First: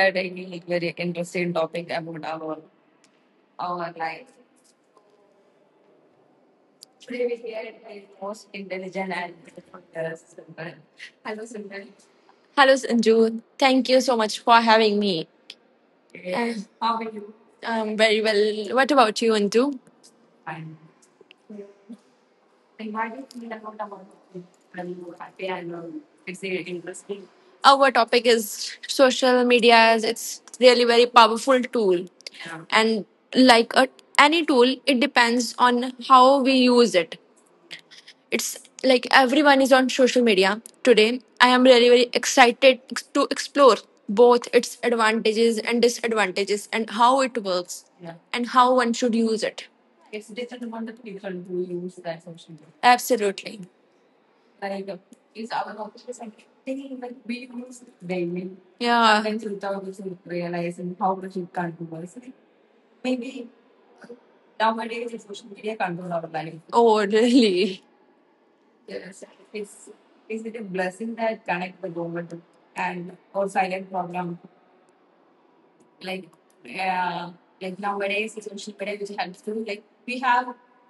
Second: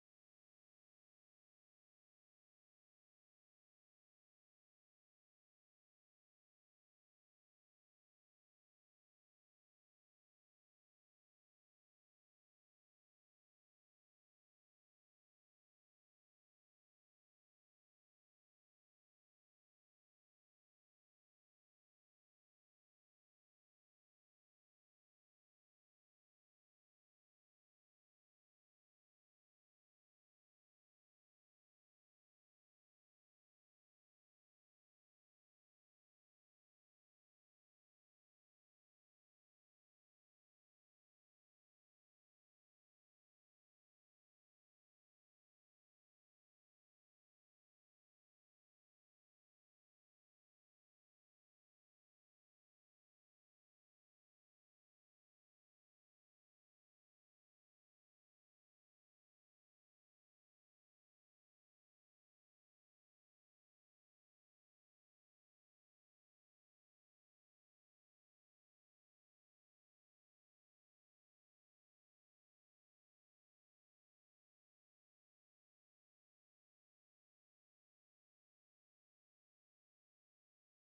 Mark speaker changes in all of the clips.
Speaker 1: are taking a very interesting topic about our life. Today we are the most intelligent and beautiful girls, Simran. Hello, Simran. Hello, Sanju. Thank you so much for having me. Yes. And how are you? I'm very well. What about you, Anju? Fine. Our topic is social media as it's really very powerful tool. And like any tool, it depends on how we use it. It's like everyone is on social media today. I am really very excited to explore both its advantages and disadvantages and how it works. Yeah. And how one should use it. It's different one the people who use that social media absolutely. Like is our competition, thinking like we use daily. Yeah, sometimes without even realizing how much it can do us. Maybe nowadays the social media control our life. Oh really. Yes, it's is it a blessing that connect the government and or silent problem? Like uh, like nowadays social media which helps too. Like we have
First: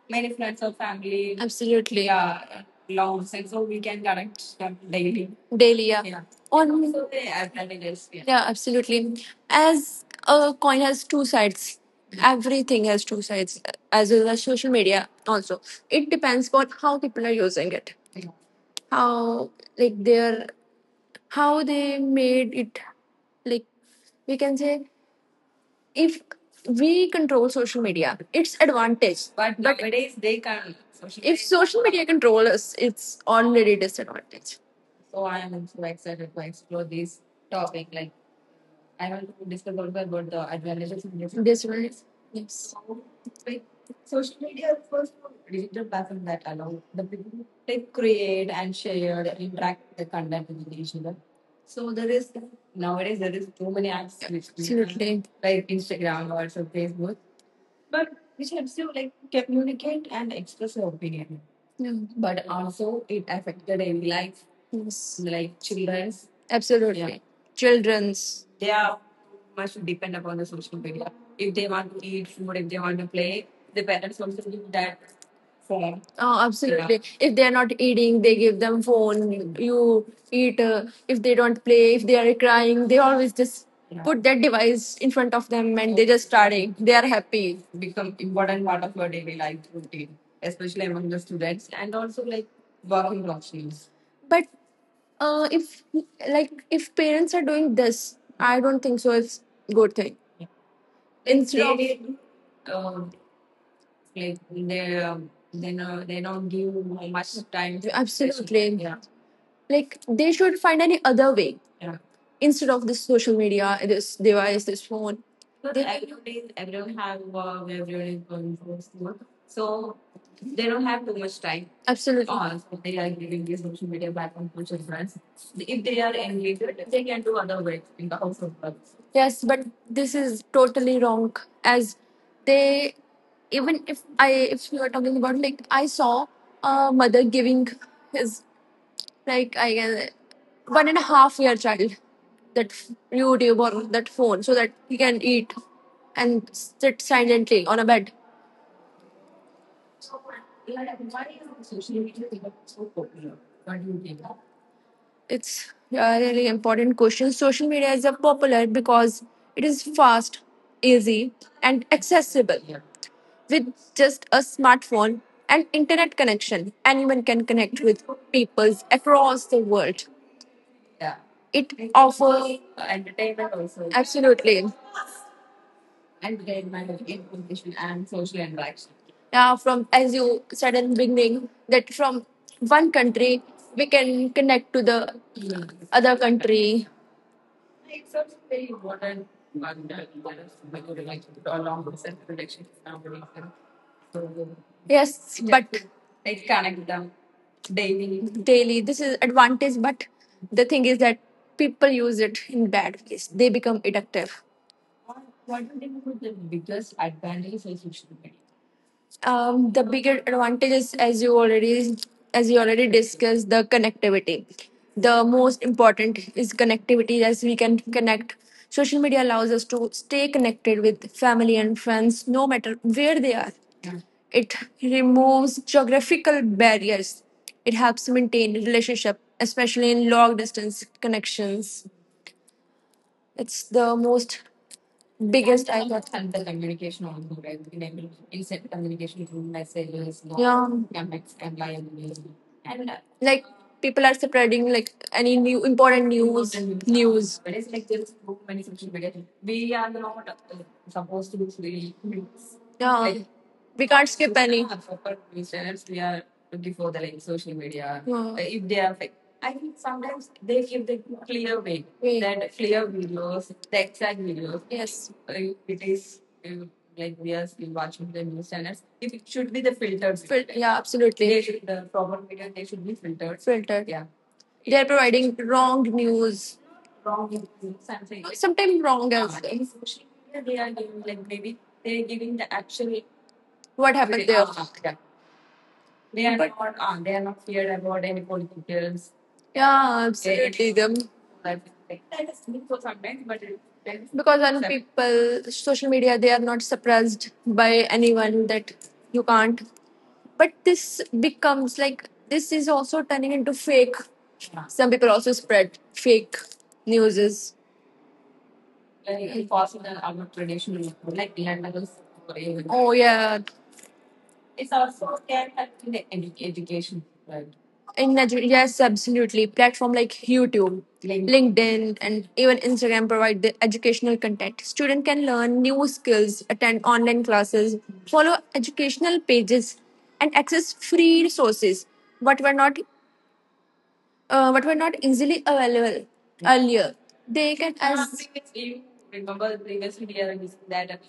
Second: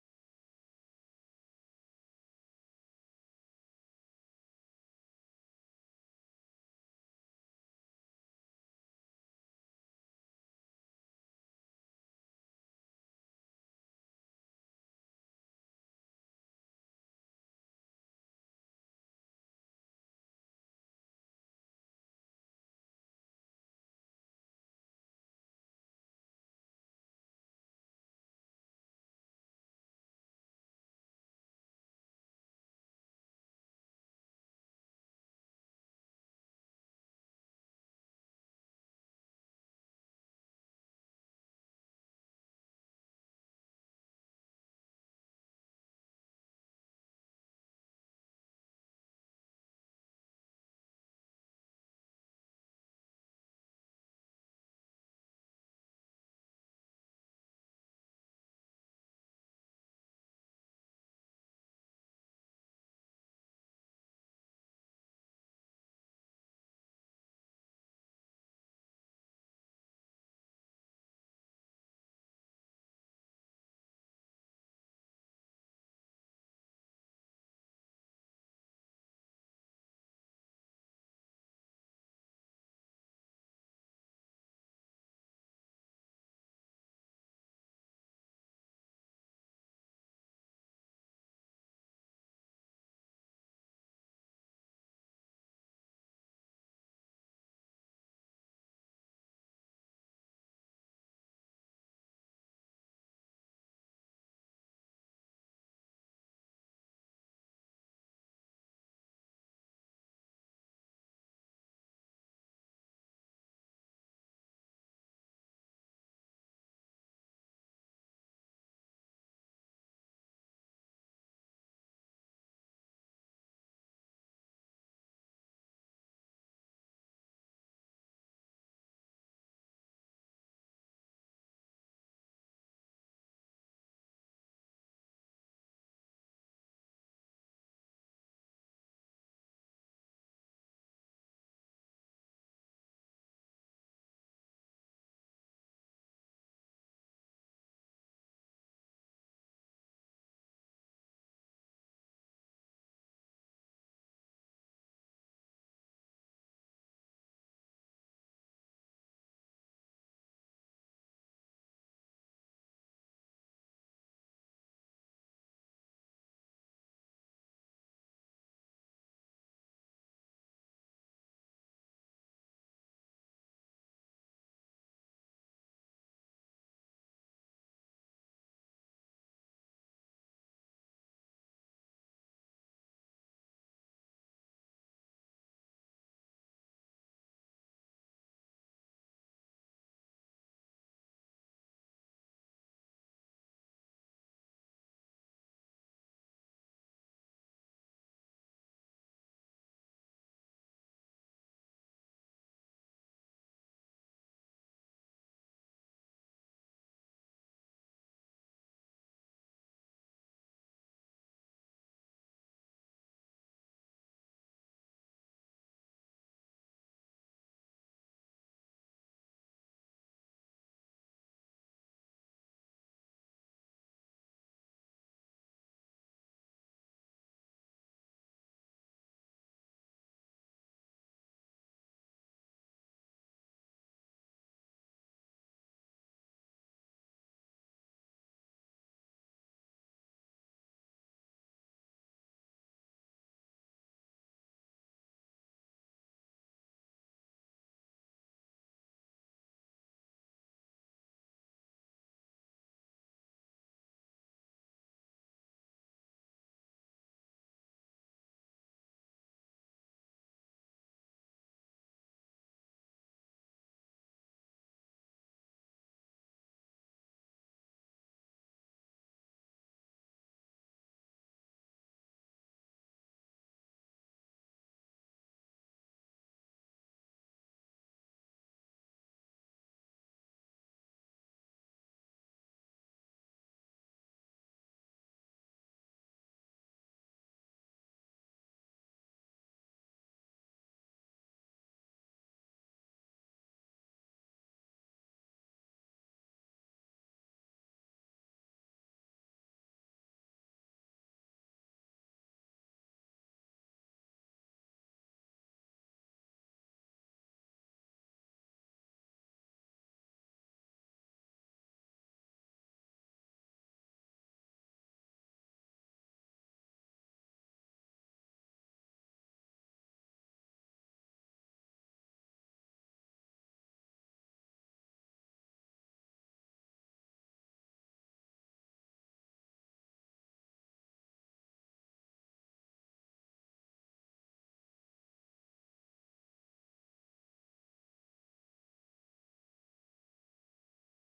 Speaker 1: many friends or family. Absolutely. Yeah, loves and so we can connect them daily. Daily, yeah, yeah. On so they advantages. Yeah, yeah, absolutely. As a coin has two sides. Everything has two sides, as well as social media. Also, it depends on how people are using it. Yeah. How like they are, how they made it. Like, we can say, if we control social media, it's advantage. But nowadays they can't. Social If media- social media control us, it's already disadvantage. So I'm so excited to explore this topic. Like I want to discuss also about the advantages and disadvantages. Yes. Like social media is first of all, digital platform that allow the people to create and share and interact the content with each other. So there is nowadays there is too many apps which we have. Absolutely. Like Instagram or so Facebook, but which helps you like communicate and express your opinion. Yeah. But also it affects the daily life. Yes. Like children's. Yeah. Absolutely. Yeah. Children's. Yeah, much depend upon the social media. If they want to eat food, if they want to play, the parents also give that form. Oh. Yeah, absolutely. If they are not eating, they give them phone. You eat. If they don't play, if they are crying, they always just, yeah, put that device in front of them and they just starting. They are happy. Become important part of your daily life routine, especially among the students and also like working professionals. But uh, if if parents are doing this, I don't think so. It's good thing. Instead of They- um, like they, they know they don't give much time to. Absolutely. Yeah, like they should find any other way, yeah. Instead of this social media, this device, this phone. But everybody's everyone have work, everyone is going through school. So they don't have too much time, absolutely, on so they are giving the social media back on to children. If they are engaged, they can do other ways in the house of work. Yes, but this is totally wrong. As they, even if you are talking about, like I saw a mother giving his, like I guess, 1.5 year child that YouTube or that phone so that he can eat and sit silently on a bed. It's a really important question. Social media is a popular because it is fast, easy, and accessible. With just a smartphone and internet connection, anyone can connect with people across the world. Yeah, it entertainment also, absolutely. Entertainment, information, and social interaction. Yeah, from as you said in the beginning, that from one country we can connect to the other country. Except very modern one that is like along with self relationship nowadays. And so, yes, yeah, but I connect them daily. Daily, this is advantage, but the thing is that people use it in bad ways. They become addictive. What do you think was the biggest advantage of social media? The bigger advantage is, as you already discussed, the connectivity. The most important is connectivity, as we can connect. Social media allows us to stay connected with family and friends no matter where they are. It removes geographical barriers. It helps maintain relationship, especially in long distance connections. It's the most biggest I got. And the communication also, right? We can able instant communication through messages, not, yeah, comments, and by email. And like people are spreading like any new important news, important news. But it's like there's so many social media. We are not supposed to be free. Yeah. Like we can't skip any. Yeah, for reasons we are looking for the like social media. Yeah. If they are fake, I think sometimes they give the clear way. Wait. That clear videos, the exact videos. Yes. Uh, it is uh, like we are still watching the news channels. If it should be the filtered, video, yeah, absolutely. They, absolutely, should the proper video they should be filtered. Filtered. Yeah, they are providing wrong news. Wrong news and fake. Sometimes wrong, as, yeah, well, in social media, they are giving like maybe they are giving the actual what happened there? Yeah. They are not feared about any politicians. Yeah, absolutely. Them. Like, that is good for sometimes, but it depends, because I know people, social media, they are not suppressed by anyone that you can't. But this becomes like this is also turning into fake. Yeah. Some people also spread fake newses. Like, in possible, our traditional, like, land. Oh yeah, it's also can help in the education, right? In Nigeria, yes, absolutely. Platform like YouTube, LinkedIn, and even Instagram provide the educational content. Student can learn new skills, attend online classes, follow educational pages, and access free resources what were not but were not easily available earlier. They can as remember previously we are using that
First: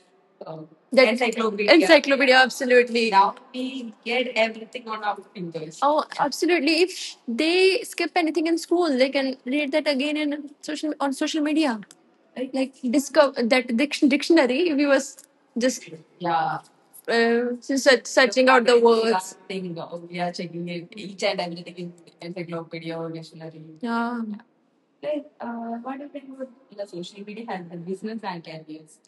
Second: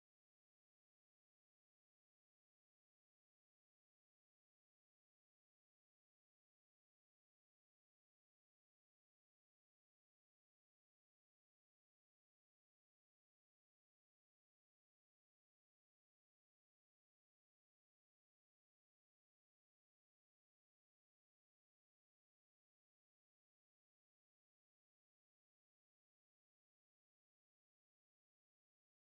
Speaker 1: that encyclopedia. Encyclopedia, absolutely. Now we get everything on our fingers. Oh, absolutely. If they skip anything in school, they can read that again in social on social media. Like discover that dictionary. We was just, yeah, just searching out the words. Thing, we are checking it, each and everything in encyclopedia or dictionary. Yeah. Like, what do you think would the social media help the business and careers?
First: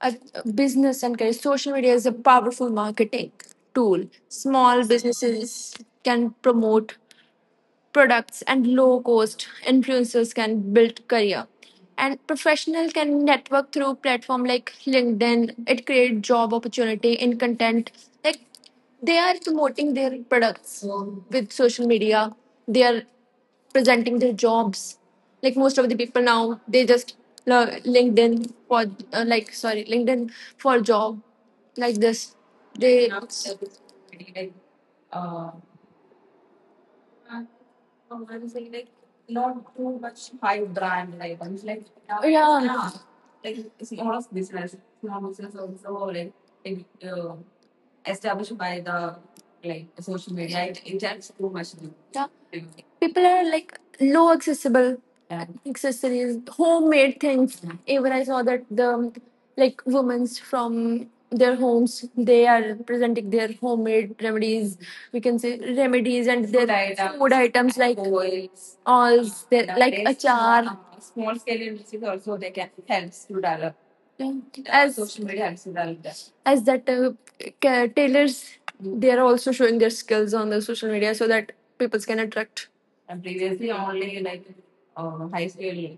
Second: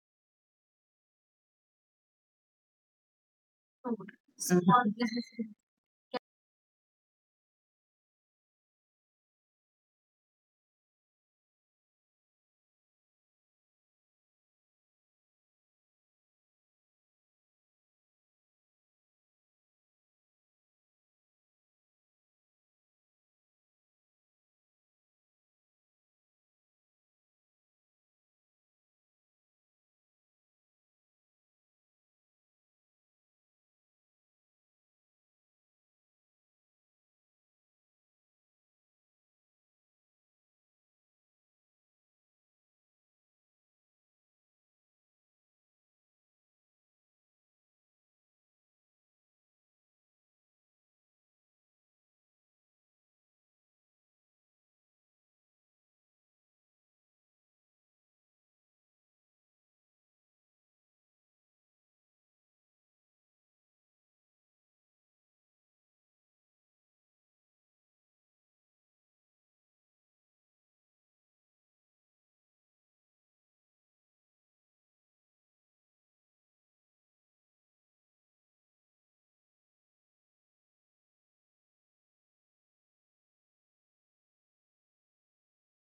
Speaker 1: A business and career. Social media is a powerful marketing tool. Small businesses can promote products and low cost influencers can build career and professional can network through platform like LinkedIn. It create job opportunity in content, like they are promoting their products with social media, they are presenting their jobs. Like most of the people now they just uh, LinkedIn for like sorry LinkedIn for job, like this they and I would say like not too much high brand like I'm like, yeah, yeah, yeah, not. Like it's more of business. Small business also, like it, established by the like social media. It helps too much. Yeah. People are like low accessible and accessories, homemade things. Even I saw that the like women's from their homes, they are presenting their homemade remedies. We can say remedies and their items, food items like oils, all their, like achar. Small scale industries also they can helps to develop. Yeah. As social media helps to develop that. As that tailors, they are also showing their skills on the social media so that people can attract. And previously only like high school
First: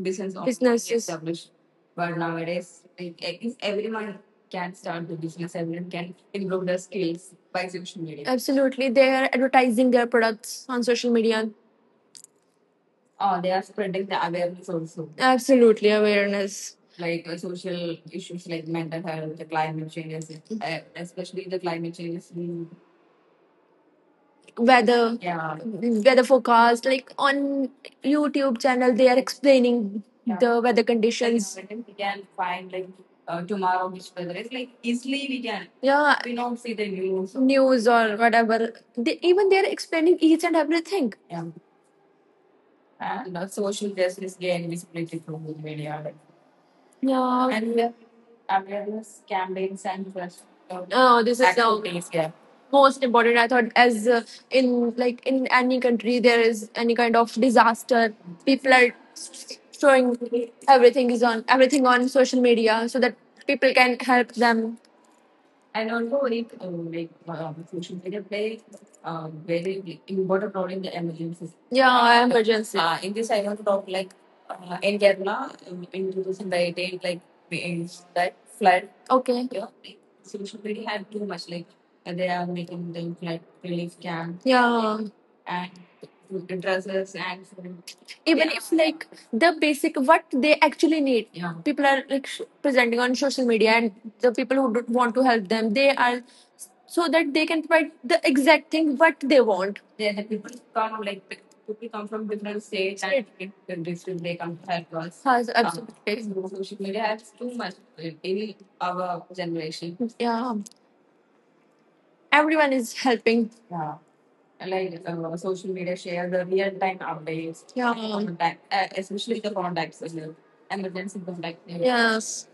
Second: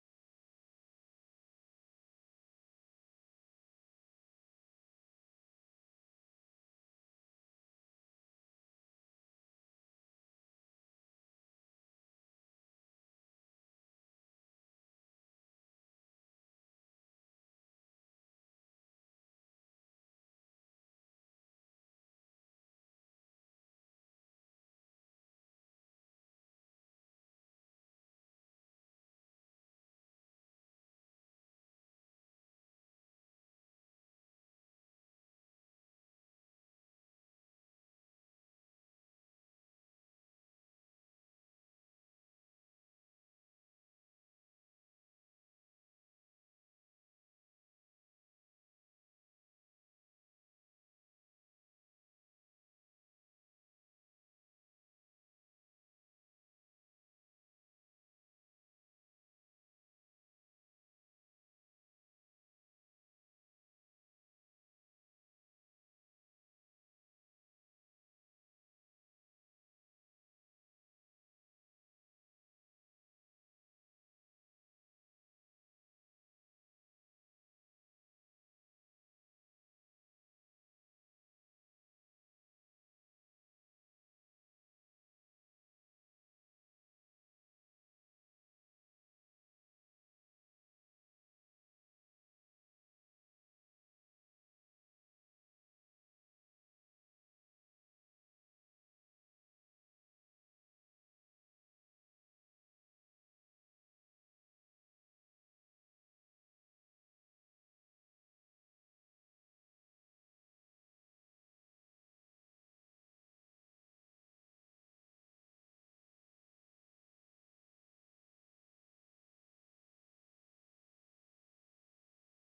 Speaker 1: business only. Businesses. Established. But nowadays, like, I think everyone can start the business. Everyone can improve their skills by social media. Absolutely. They are advertising their products on social media. Oh, they are spreading the awareness also, absolutely. Awareness, like social issues like mental health, the climate changes, especially the climate changes in weather, yeah, weather forecast like on YouTube channel they are explaining. Yeah. The weather conditions. Like, we can find like tomorrow which weather is like easily we can, yeah, we don't see the news or whatever they, even they are explaining each and everything, yeah. And social justice gain visibility through media like, yeah. And we have awareness campaigns and trust. Oh, this is the activities, yeah. Most important. I thought, as in any country, there is any kind of disaster, people are showing everything on social media so that people can help them. And also, it like social media plays very big important role in the emergency. Yeah, emergency. In this, I want to talk like in Kerala in 2018, like we in that flood. Okay. Yeah, like, social media had too much. Like they are making the flood relief camp. Yeah. And food dresses and food. Even, yeah, if like the basic what they actually need. Yeah. People are like presenting on social media, and the people who don't want to help them they are, so that they can provide the exact thing what they want. Yeah, the people come like people come from different states and different countries when they come to help us. Yes, absolutely. Social media helps too much in our generation. Yeah, everyone is helping. Yeah, like social media share the real time updates. Yeah. Contact, especially the contacts, and the emergency contact. Yes.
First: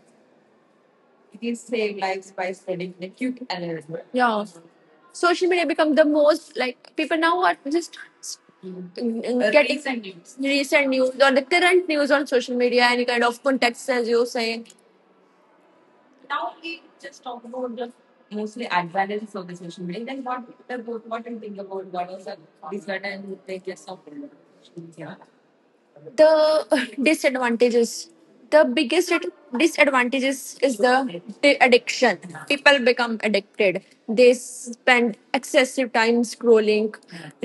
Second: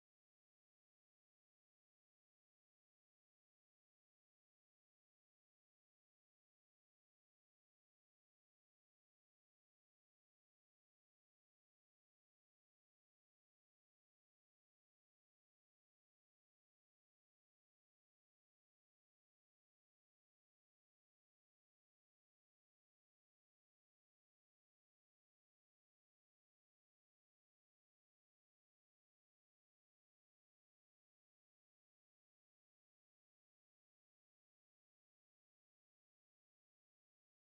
Speaker 1: These save lives by spreading the quick alert. Yeah. Social media become the most, like people now are just getting recent news. Recent news or the current news on social media, any kind of context. As you say, now we just talk about the mostly advantages of the social media. Then what the good, what do you think about what are the disadvantages of social media? The disadvantages, the biggest disadvantages is the addiction. People become addicted, they spend excessive time scrolling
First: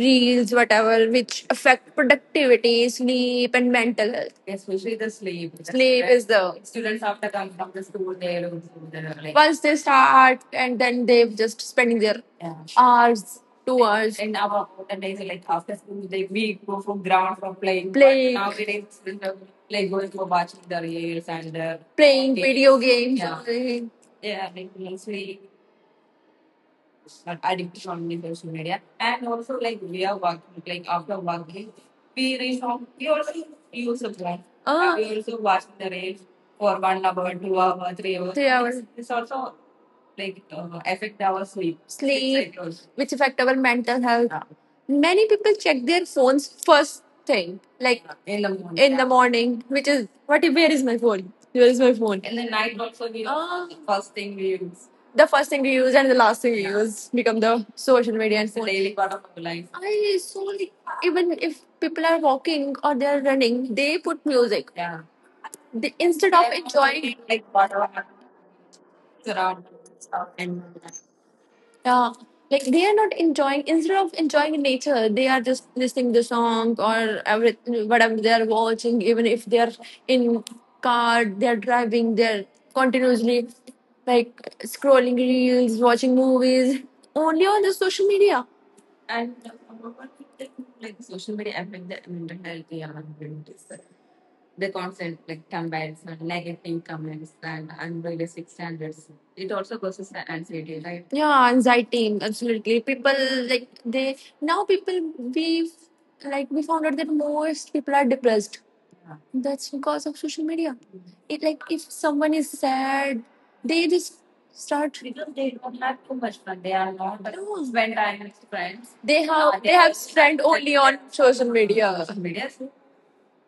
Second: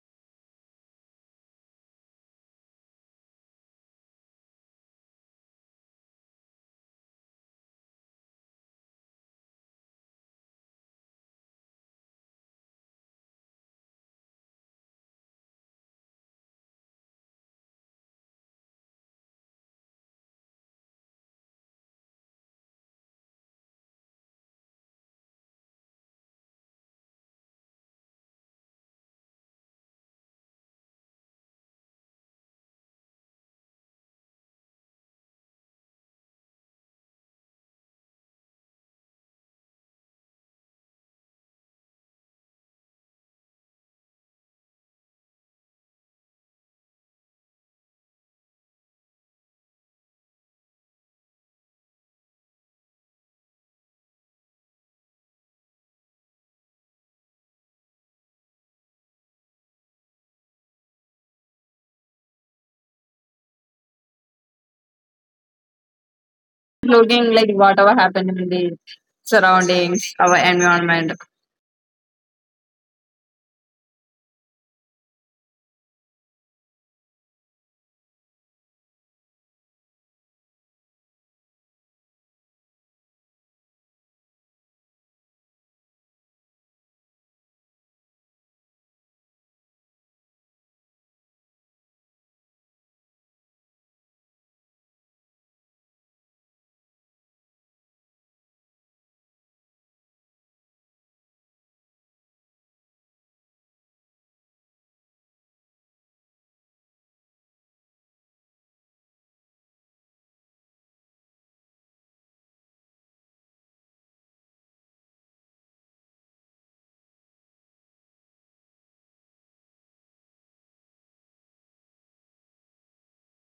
Speaker 1: reels whatever, which affect productivity, sleep and mental health, especially the sleep. Sleep is the students after coming from the school, they lose their, like, once they start and then they've just spending their hours, 2 hours. And our olden days, like after school, they, we go from ground from playing. Playing. But nowadays, you know, like going for watching the reels and the playing games. Video games. Yeah. Yeah, like mostly addiction on the social media. And also like we are working, like after working, we reach home, we also use the phone. Ah. We also watch the reels for 1 hour, 2 hour, 3 hours. 3 hours. It's also like affect our sleep. Sleep, cycles, which affect our mental health. Yeah. Many people check their phones first thing, like in the morning. In the morning, which is what? Where is my phone? Where is my phone? In the night also we, ah, the first thing we use, the first thing you use and the last thing you use become the social media and the daily part of our life. I so like, even if people are walking or they are running, they put music. Yeah. They, instead of enjoying
Speaker 2: Looking
Speaker 1: like
Speaker 2: like
Speaker 1: whatever
Speaker 2: whatever
Speaker 1: happens
Speaker 2: happened in the
Speaker 1: around and
Speaker 2: surroundings,
Speaker 1: stuff.
Speaker 2: our
Speaker 1: And
Speaker 2: environment.
Speaker 1: yeah, like they are not enjoying. Instead of enjoying nature, they are just listening the song or every whatever they are watching. Even if they are in car, they are driving. They are continuously like scrolling reels, watching movies, only on the social media. And I'm like social media affect the mental health. Yeah, I'm going to say the constant like combines and negative comments and unrealistic standards. It also causes anxiety, right? Yeah, anxiety, absolutely. People like they now people we, like we found out that most people are depressed. Yeah. That's because of social media. It, like if someone is sad, they just start. Because they don't have too much fun. They are not like, no, spend time with friends. They, have they have are only on social media. Social media. So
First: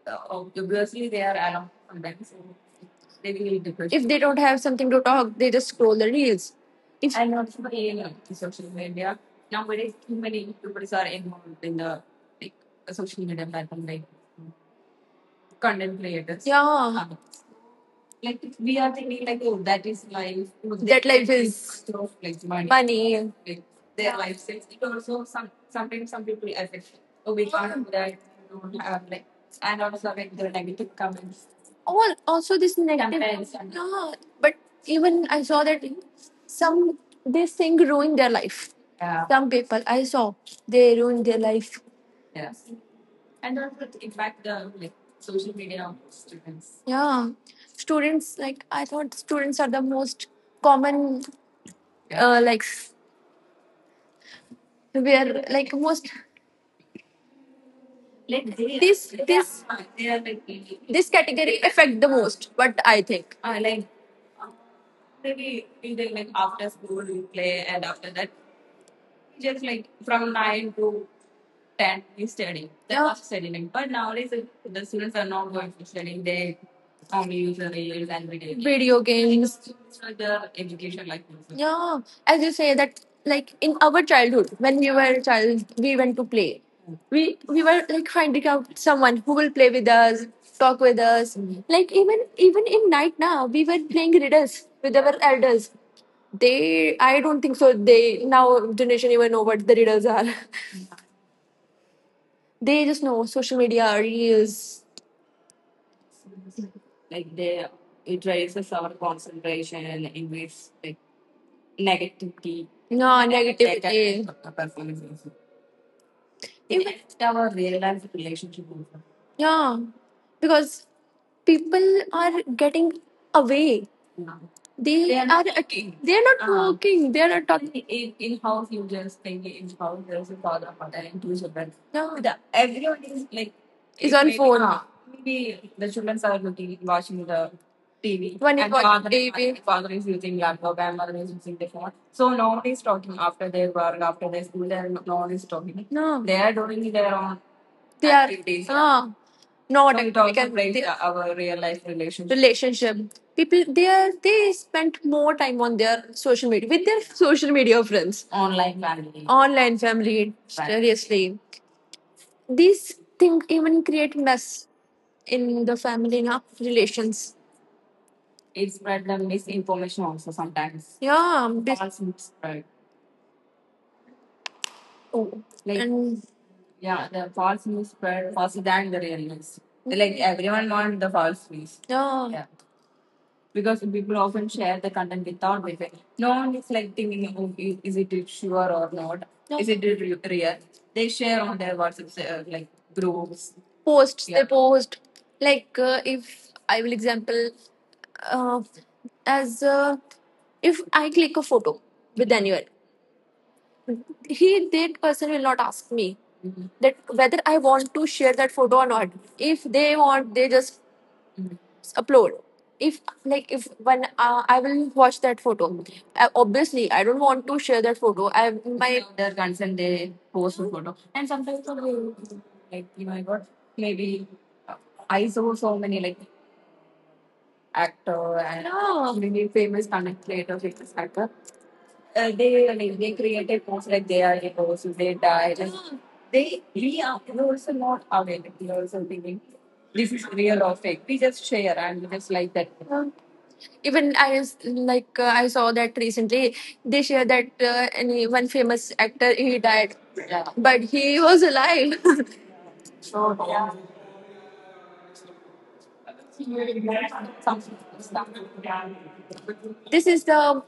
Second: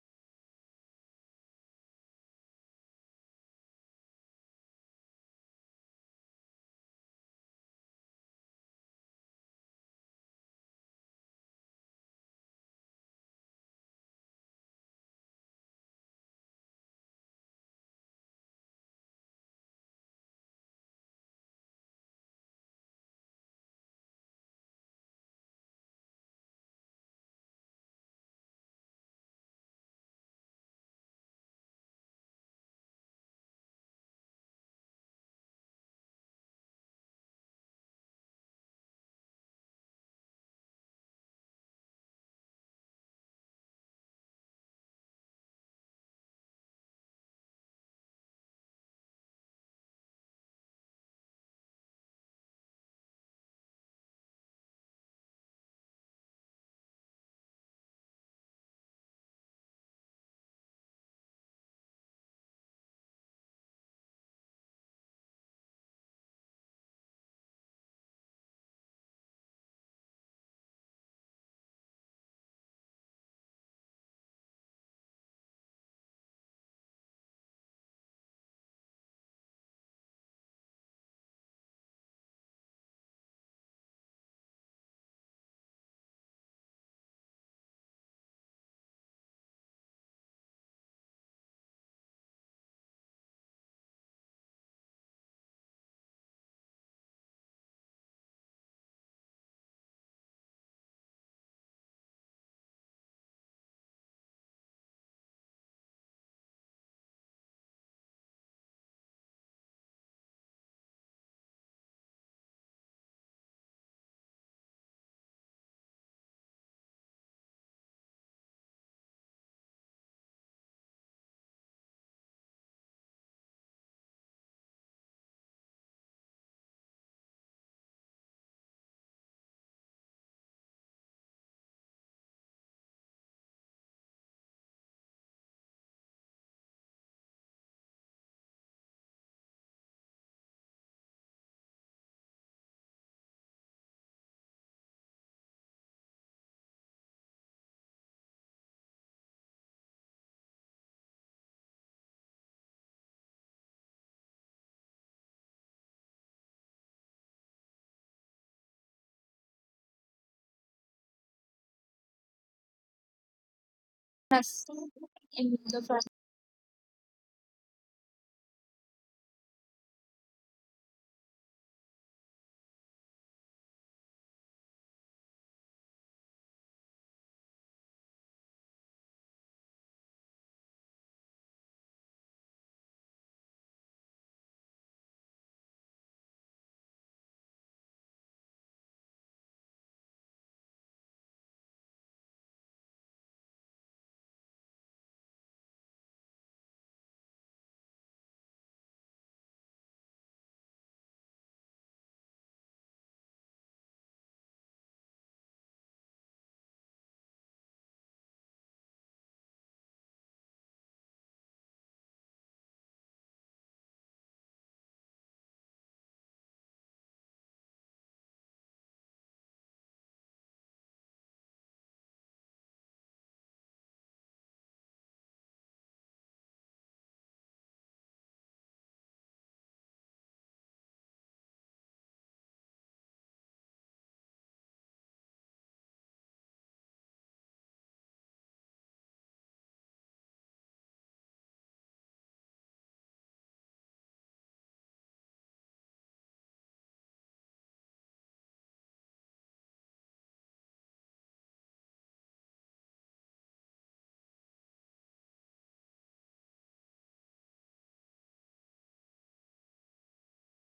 Speaker 1: obviously they are along sometimes, so they will depressed. If they don't have something to talk, they just scroll the reels. If, and also in social media, nowadays too many YouTubers are involved in the like social media platform, like content creators. Yeah, Um, like we are thinking like, oh, that is life. Oh, they, that life think is stuff like money. Money. Like their lifestyles. It also sometimes some people affect. Oh, we can't do that. We don't have like, and also like the negative comments. All also this negative. Comparison. Yeah, but even I saw that some this thing ruined their life. Yeah. Some people I saw they ruined their life. Yes. And that would impact the like social media of students. Yeah, students like I thought students are the most common, like where like most, like they this are, they are like really- this category affect the most. What I think. Like uh, maybe we did like after school we play, and after that just like from 9 to 10, you study. They are studying, like, but nowadays the students are not going for studying. They only use the reels and video games. Video games. So the education life also. Yeah, as you say that, like in our childhood, when we were a child, we went to play, we were like finding out someone who will play with us, talk with us. Like even even in night now we were playing riddles with our elders. They, I don't think so they now generation even know what the riddles are. They just know social media reels. Like they, it raises our concentration and increase like negativity. No, like, negativity. It made our real life relationship also. Yeah, because people are getting away. Yeah. They are not at, working. They are not, working. They are not talking. In house you just think, in house there's a father mother and two children. No, the, everyone is like is on phone. Maybe the children are looking watching the TV. One is and watching father, TV. Father is using laptop and mother is using the phone. So no one is talking after their work, after their school. And no one is talking. No, they are doing their own. They are. Activities. Ah. Not so it also can, breaks our real life relationship. Relationship. People they are they spend more time on their social media with their social media friends. Online family. Online family. Right. Seriously. These things even create mess in the family na relations. It spread the misinformation also sometimes. Yeah. False news spread. Oh. Like, and yeah, the false news spread faster than the real news. Like everyone wants the false news. Yeah, yeah. Because people often share the content without verifying. No one is like thinking, oh, is it sure or not? No. Is it real? They share on their WhatsApp like groups. Posts they, yeah, post like if I will example, uh, as if I click a photo with anyone, he, that person will not ask me, mhm, that whether I want to share that photo or not. If they want they just upload. If, like if when I will watch that photo, obviously I don't want to share that photo. I, my, their consent they post the photo, and sometimes I will, like you know I got maybe uh, I saw so many like actor, and no, maybe famous content creator, famous actor, they like they created posts like they are divorced, they died, and they, we are, we're also not aware. Like, we're also thinking this is real or fake. We just share and we just like that. Even I like I saw that recently, they share that any one famous actor he died, yeah, but he was alive. So yeah, something stuff. This is the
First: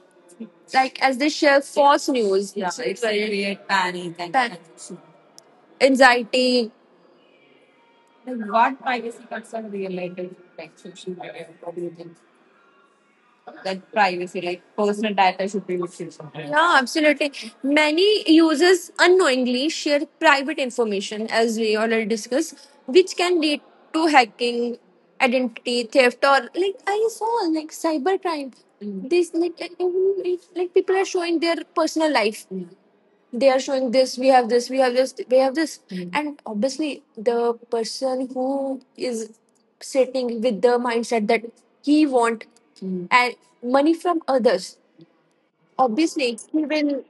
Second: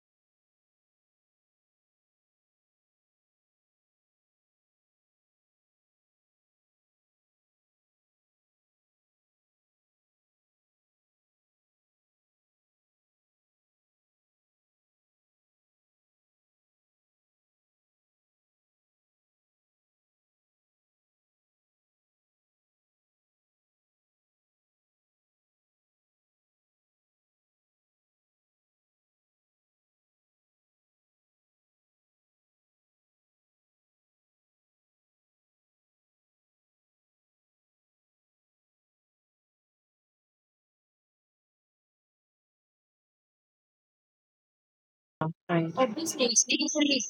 Speaker 1: like as they share false news, yeah, it's very weird panic and anxiety. Like what privacy concern related protection should be there? What, that privacy, like personal data should be restricted sometimes. Yeah, absolutely. Many users unknowingly share private information, as we already discussed, which can lead to hacking, identity theft, or like I saw like cybercrime. Mm. This like people are showing their personal life. They are showing this we have, this we have, this we have this. Mm. And obviously the person who is sitting with the mindset that he want, mm, and money from others,
Speaker 2: Right.
Speaker 1: obviously he will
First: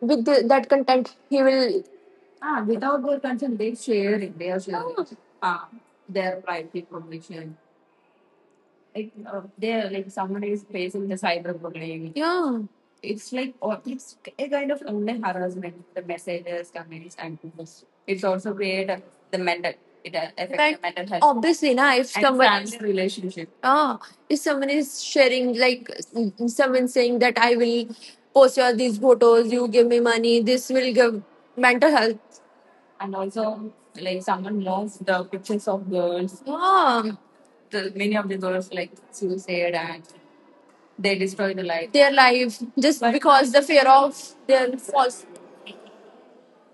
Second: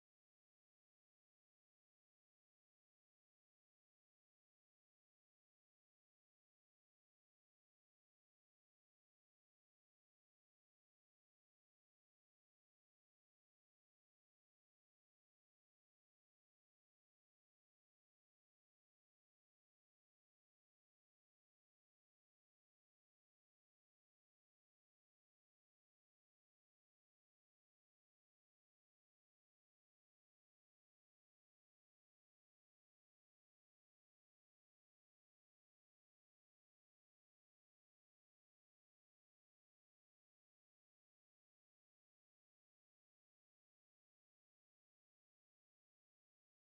Speaker 1: with the, that content he will, ah, without their consent they sharing, they are sharing, ah. Ah, their private information. Like there like someone is facing the cyberbullying. Yeah. It's like or it's a kind of online harassment, the messages comments and posts. It's also create the mental, it affects. But the mental health obviously, na, if and someone family relationship. Ah, if someone is sharing, like mm, someone saying that I will post your these photos, you give me money, this will give mental health. And also like someone knows the pictures of girls. Yeah, the, many of the girls like suicide and they destroy the life. Their life just, because the fear of their false.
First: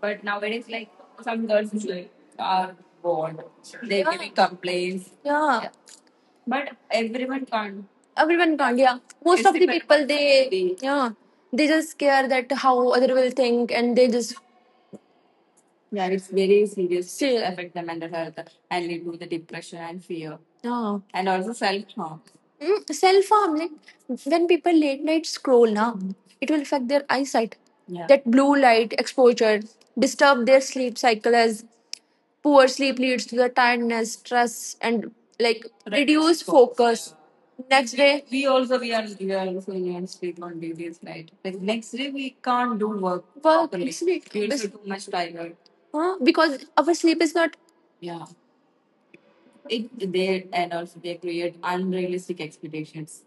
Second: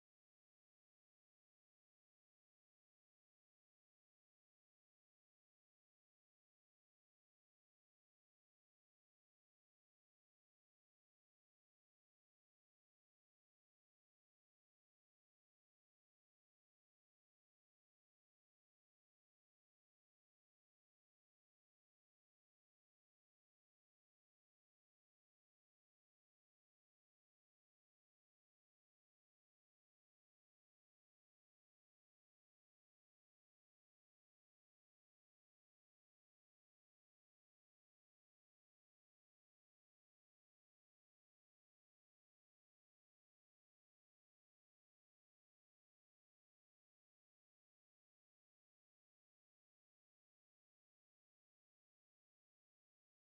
Speaker 1: But nowadays, like some girls is like are bored. They, yeah, giving complaints. Yeah. Yeah. But everyone can't. Everyone can't. Yeah, most, it's of the depend people they, yeah, they just care that how other will think, and they just, yeah, it's very serious. Still affect the mental health and lead to the depression and fear. Oh. And also self harm. Self harm, like when people late night scroll now, it will affect their eyesight. Yeah. That blue light exposure disturb their sleep cycle as poor sleep leads to the tiredness, stress, and right, reduced focus. Next day, we also we are also in sleep on duties, right? Like next day we can't do work. Work properly. Sleep. We are so too much tired. Huh? Because our sleep is not. Yeah it there and also they create unrealistic expectations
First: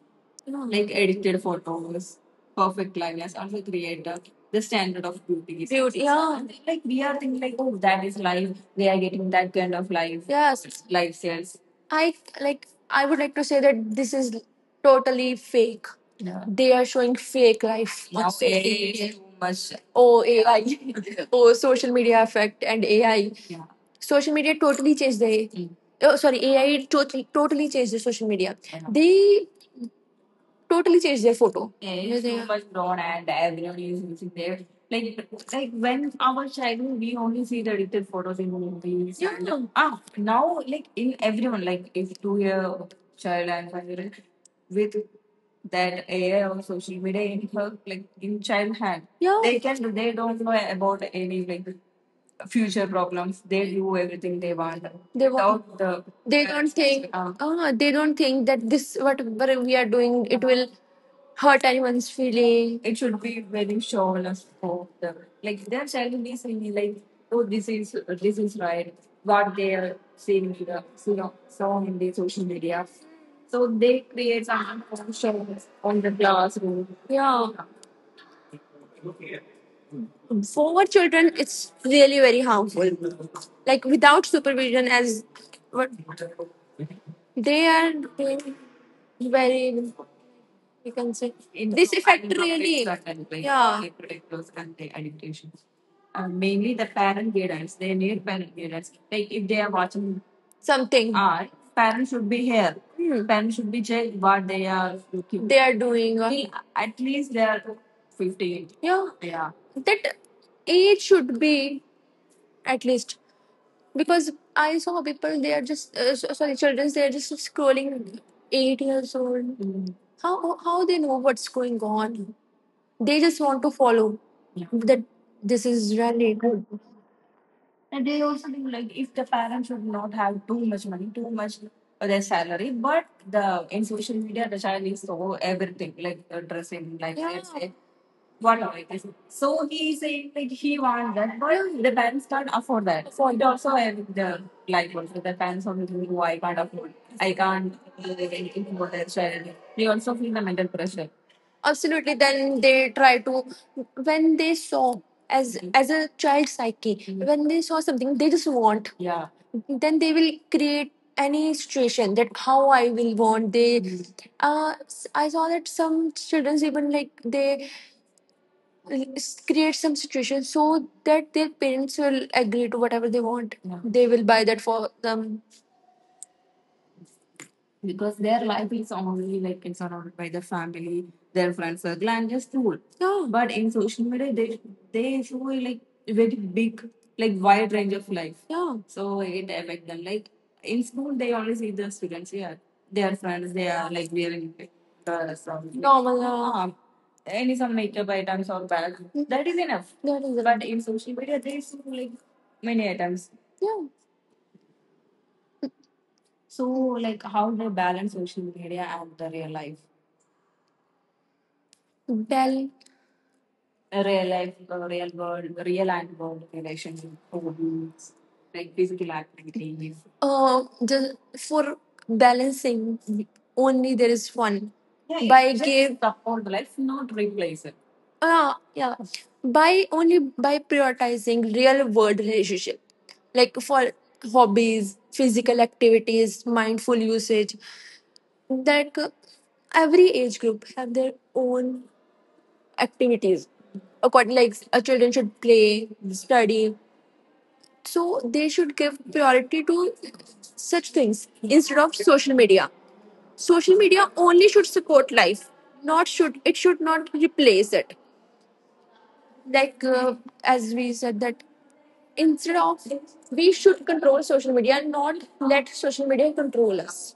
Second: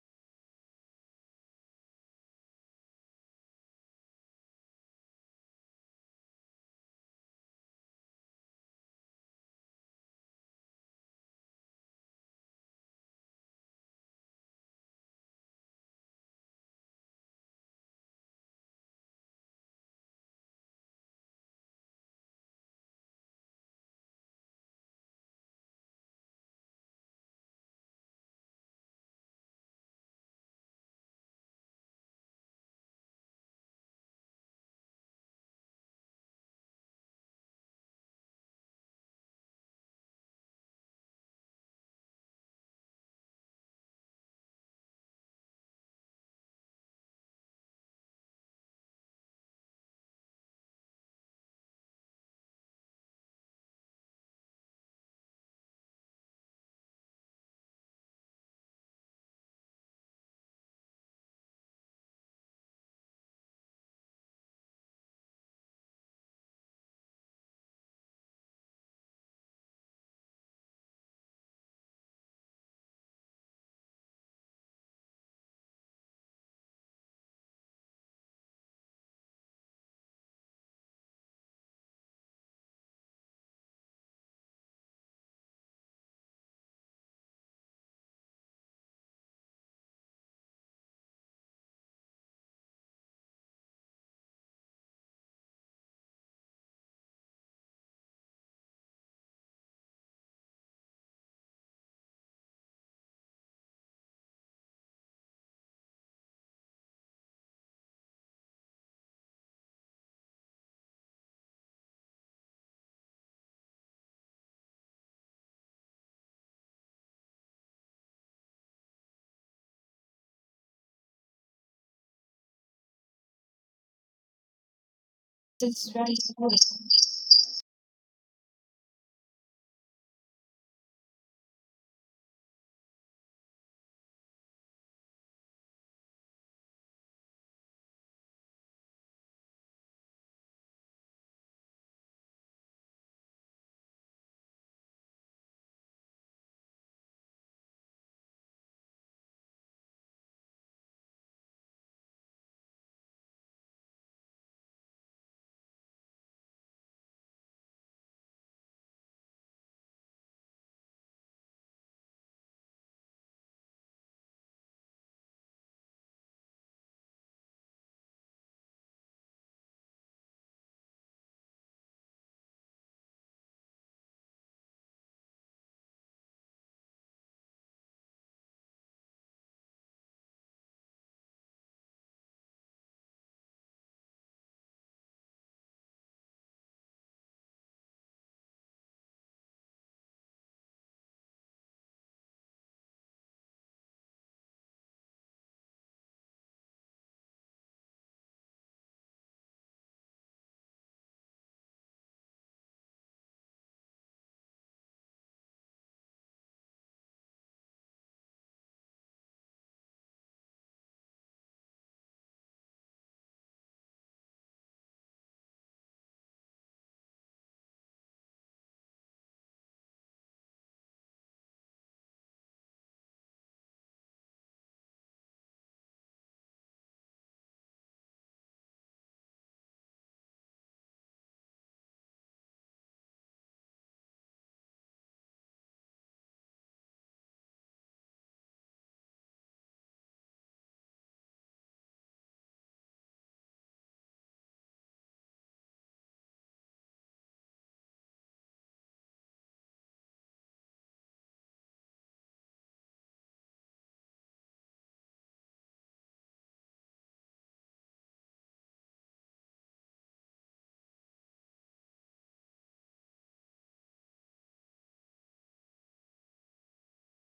Speaker 1: like edited photos perfect liveness also create the standard of beauty is beauty, yeah. Like we are thinking like oh that is life they are getting that kind of life. Yes. Lifestyles. I like I would like to say that this is totally fake. Yeah, they are showing fake life on now social AI is media. Too much. Oh AI. Oh social media effect and AI. Yeah. Social media totally changed the oh sorry AI totally changed the social media. I know. They totally changed their photo. Yeah, it's so much broad and everybody is using their like when our childhood we only see the edited photos in movies. Yeah. Ah, now like in everyone like if 2 year child and 5 year old with that AI or social media in her like in child hand. Yeah. They can they don't know about any like future problems. They do everything they want. They want. Without the. They don't think. Ah, they don't think that this whatever we are doing it will hurt anyone's feeling. It should be very showness for them. Like they're telling me saying like, oh this is right. What they are seeing in the saw in the social media. So they create some shows on the classroom. Yeah, for children it's really very harmful like without supervision as what they are doing very you can say. In this the effect finding of really. Extra conflict, yeah, they protect those content adaptations. Mainly the parent. They need parent guidance. Like if they are watching something. Art, parents should be here. Hmm. Parents should be checked what they are looking. They are doing. Till at least they are 15. Yeah. Yeah. That age should be at least, because I saw people they are just sorry children they are just scrolling 8 years old. Mm. how how they know what's going on, they just want to follow. Yeah. That this is really good and they also think like if the parents should not have too much money too much of their salary but the in social media the child is so everything like dressing like, yeah. This, one night. So he's saying like he wants that, but the parents can't afford that. So it also have the like also the parents also think, oh, I can't afford, I can't do anything for their child. They also feel the mental pressure. Absolutely then they try to when they saw as, mhm, as a child psyche, mhm, when they saw something they just want. Yeah. Then they will create any situation that how I will want they, mhm. I saw that some children even like they create some situation so that their parents will agree to whatever they want. Yeah. They will buy that for them because their life is only like it's surrounded by the family, their friends circle, and just school. Yeah. But in social media, they show like very big, like wide range of life. Yeah. So it affect them. Like in school, they only see the students. Yeah, their friends. They are like wearing dress or normal. Yeah. Any some makeup items or bag. That is enough. That is but in social media, they show like many items. Yeah. So, like, how they balance social media and the real life? Well, a real life, a real world, real and world relationship, hobbies, like physical activities. Just for balancing, only there is one. Yeah, yeah, by just give support, life, not replace it. Ah, yeah. By only by prioritizing real world relationship, like for hobbies, physical activities, mindful usage, that every age group have their own activities. According, like a children should play, study, so they should give priority to such things instead of social media. Social media only should support life, not should it should not replace it. Like as we said that instead of we should control social media and not let social media control us.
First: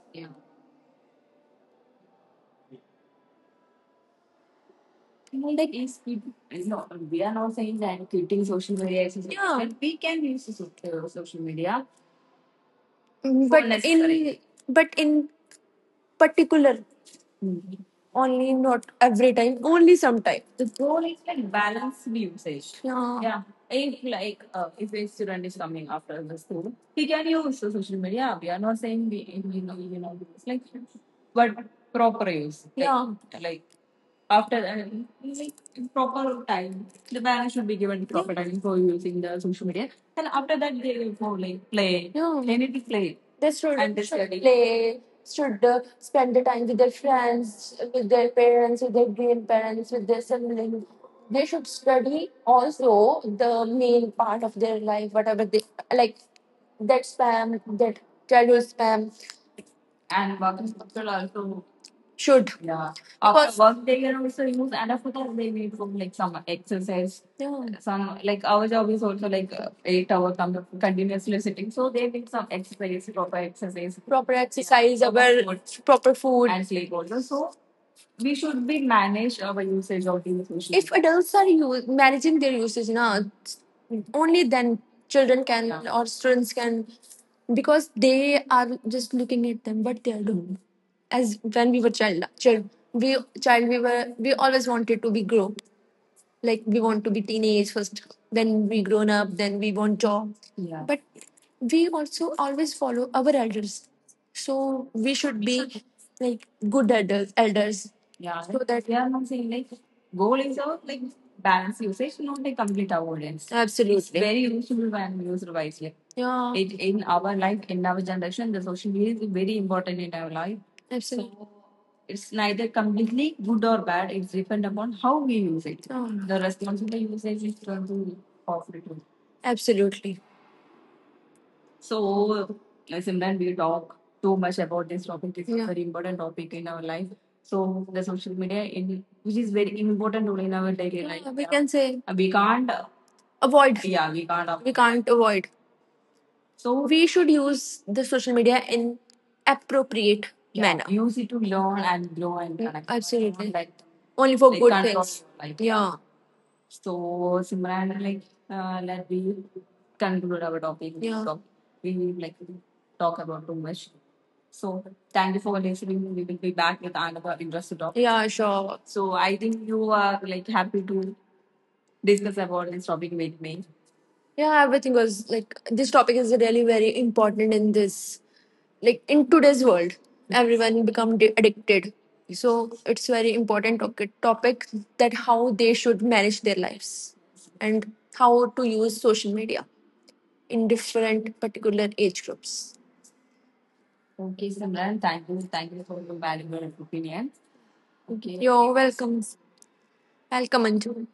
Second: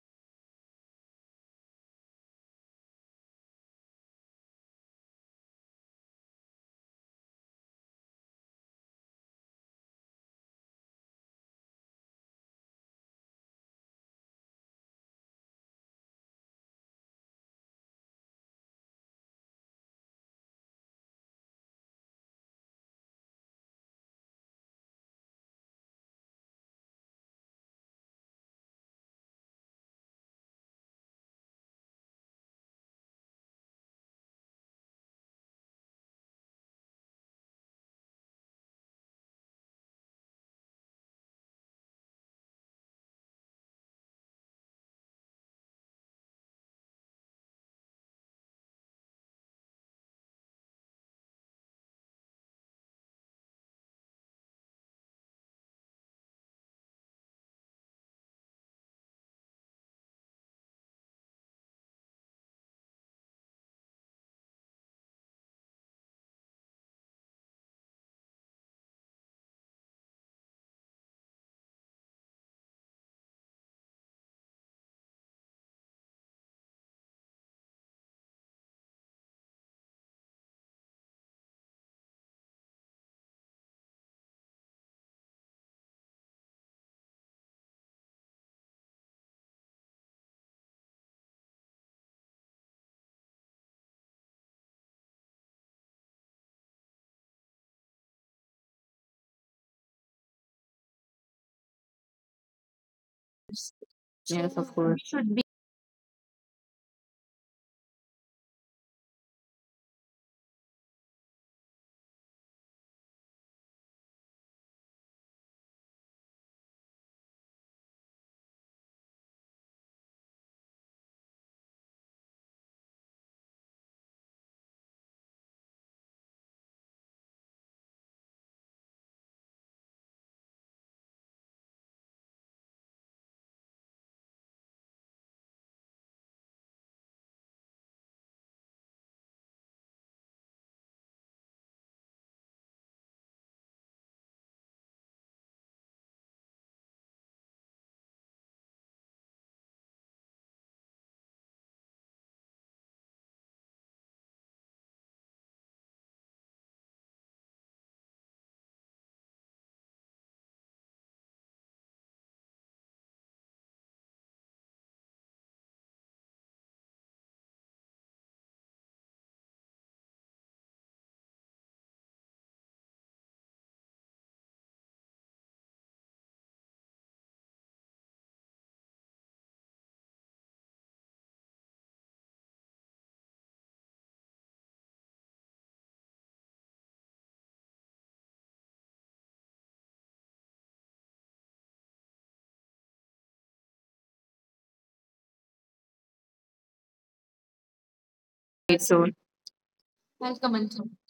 Speaker 1: Well, like is keep, no, we are not saying that quitting social media is, yeah, but we can use the social media but in unnecessary. But in particular only not every time only sometime the goal is like balance usage. Yeah, yeah. If like if a student is coming after the school he can use the social media we are not saying we it's like but proper use like-, yeah, like after like proper time the parents should be given proper time for using the social media and after that they will go like play. Yeah, they need to play they should play, should spend the time with their friends, with their parents, with their grandparents, with their siblings. They should study also the main part of their life, whatever they like. That spam, that childhood spam, and working culture also should. Yeah. After because work they can also use and after that they need some like some exercise. Yeah. Some like our job is also like 8 hour continuously sitting. So they need some exercise, proper exercise. Proper, yeah, exercise, proper our food proper food and sleep also. So we should be manage our usage of these social If media. Adults are managing their usage, na, only then children can media or students can, because they are just looking at them, but they are doing. As when we were child, we always wanted to be grow, like we want to be teenage first then we grown up then we want job. Yeah, but we also always follow our elders
Speaker 2: Yes,
Speaker 1: so
Speaker 2: of course.
Speaker 1: we
Speaker 2: Should
Speaker 1: should
Speaker 2: be
Speaker 1: be like good elders. Yeah so that yeah, I'm saying like goal is a like balance usage not like complete avoidance. Absolutely it's very useful and used wisely. Yeah it in our life in our generation the social media is very important in our life. Absolutely. So it's neither completely good or bad. It's depend upon how we use it. Mm. The responsible usage is going to offer it. Absolutely. So, Simran, we talk too much about this topic. It's a, yeah, very important topic in our life. So the social media, in, which is very important role in our daily, yeah, life. Yeah, we, yeah, can say, uh, we can't avoid. Yeah, we can't. Avoid. We can't avoid. So we should use the social media in appropriate, yeah, manner. Use it to learn and grow and, yeah, connect. Absolutely. Like, only for like, good control things. Your life. Yeah. So Simran, like let we conclude our topic. Yeah. So we like talk about too much. So thank you for listening. We will be back with another interesting topic. Yeah, sure. So I think you are like happy to discuss about this topic with me. Yeah, everything was like this topic is really very important in this like in today's world. Everyone become addicted, so it's very important topic that how they should manage their lives and how to use social media in different particular age groups. Okay, Simran, thank you. Thank you for your valuable opinion. Okay. You're
Speaker 2: right, so
Speaker 1: welcome. Welcome, Anju.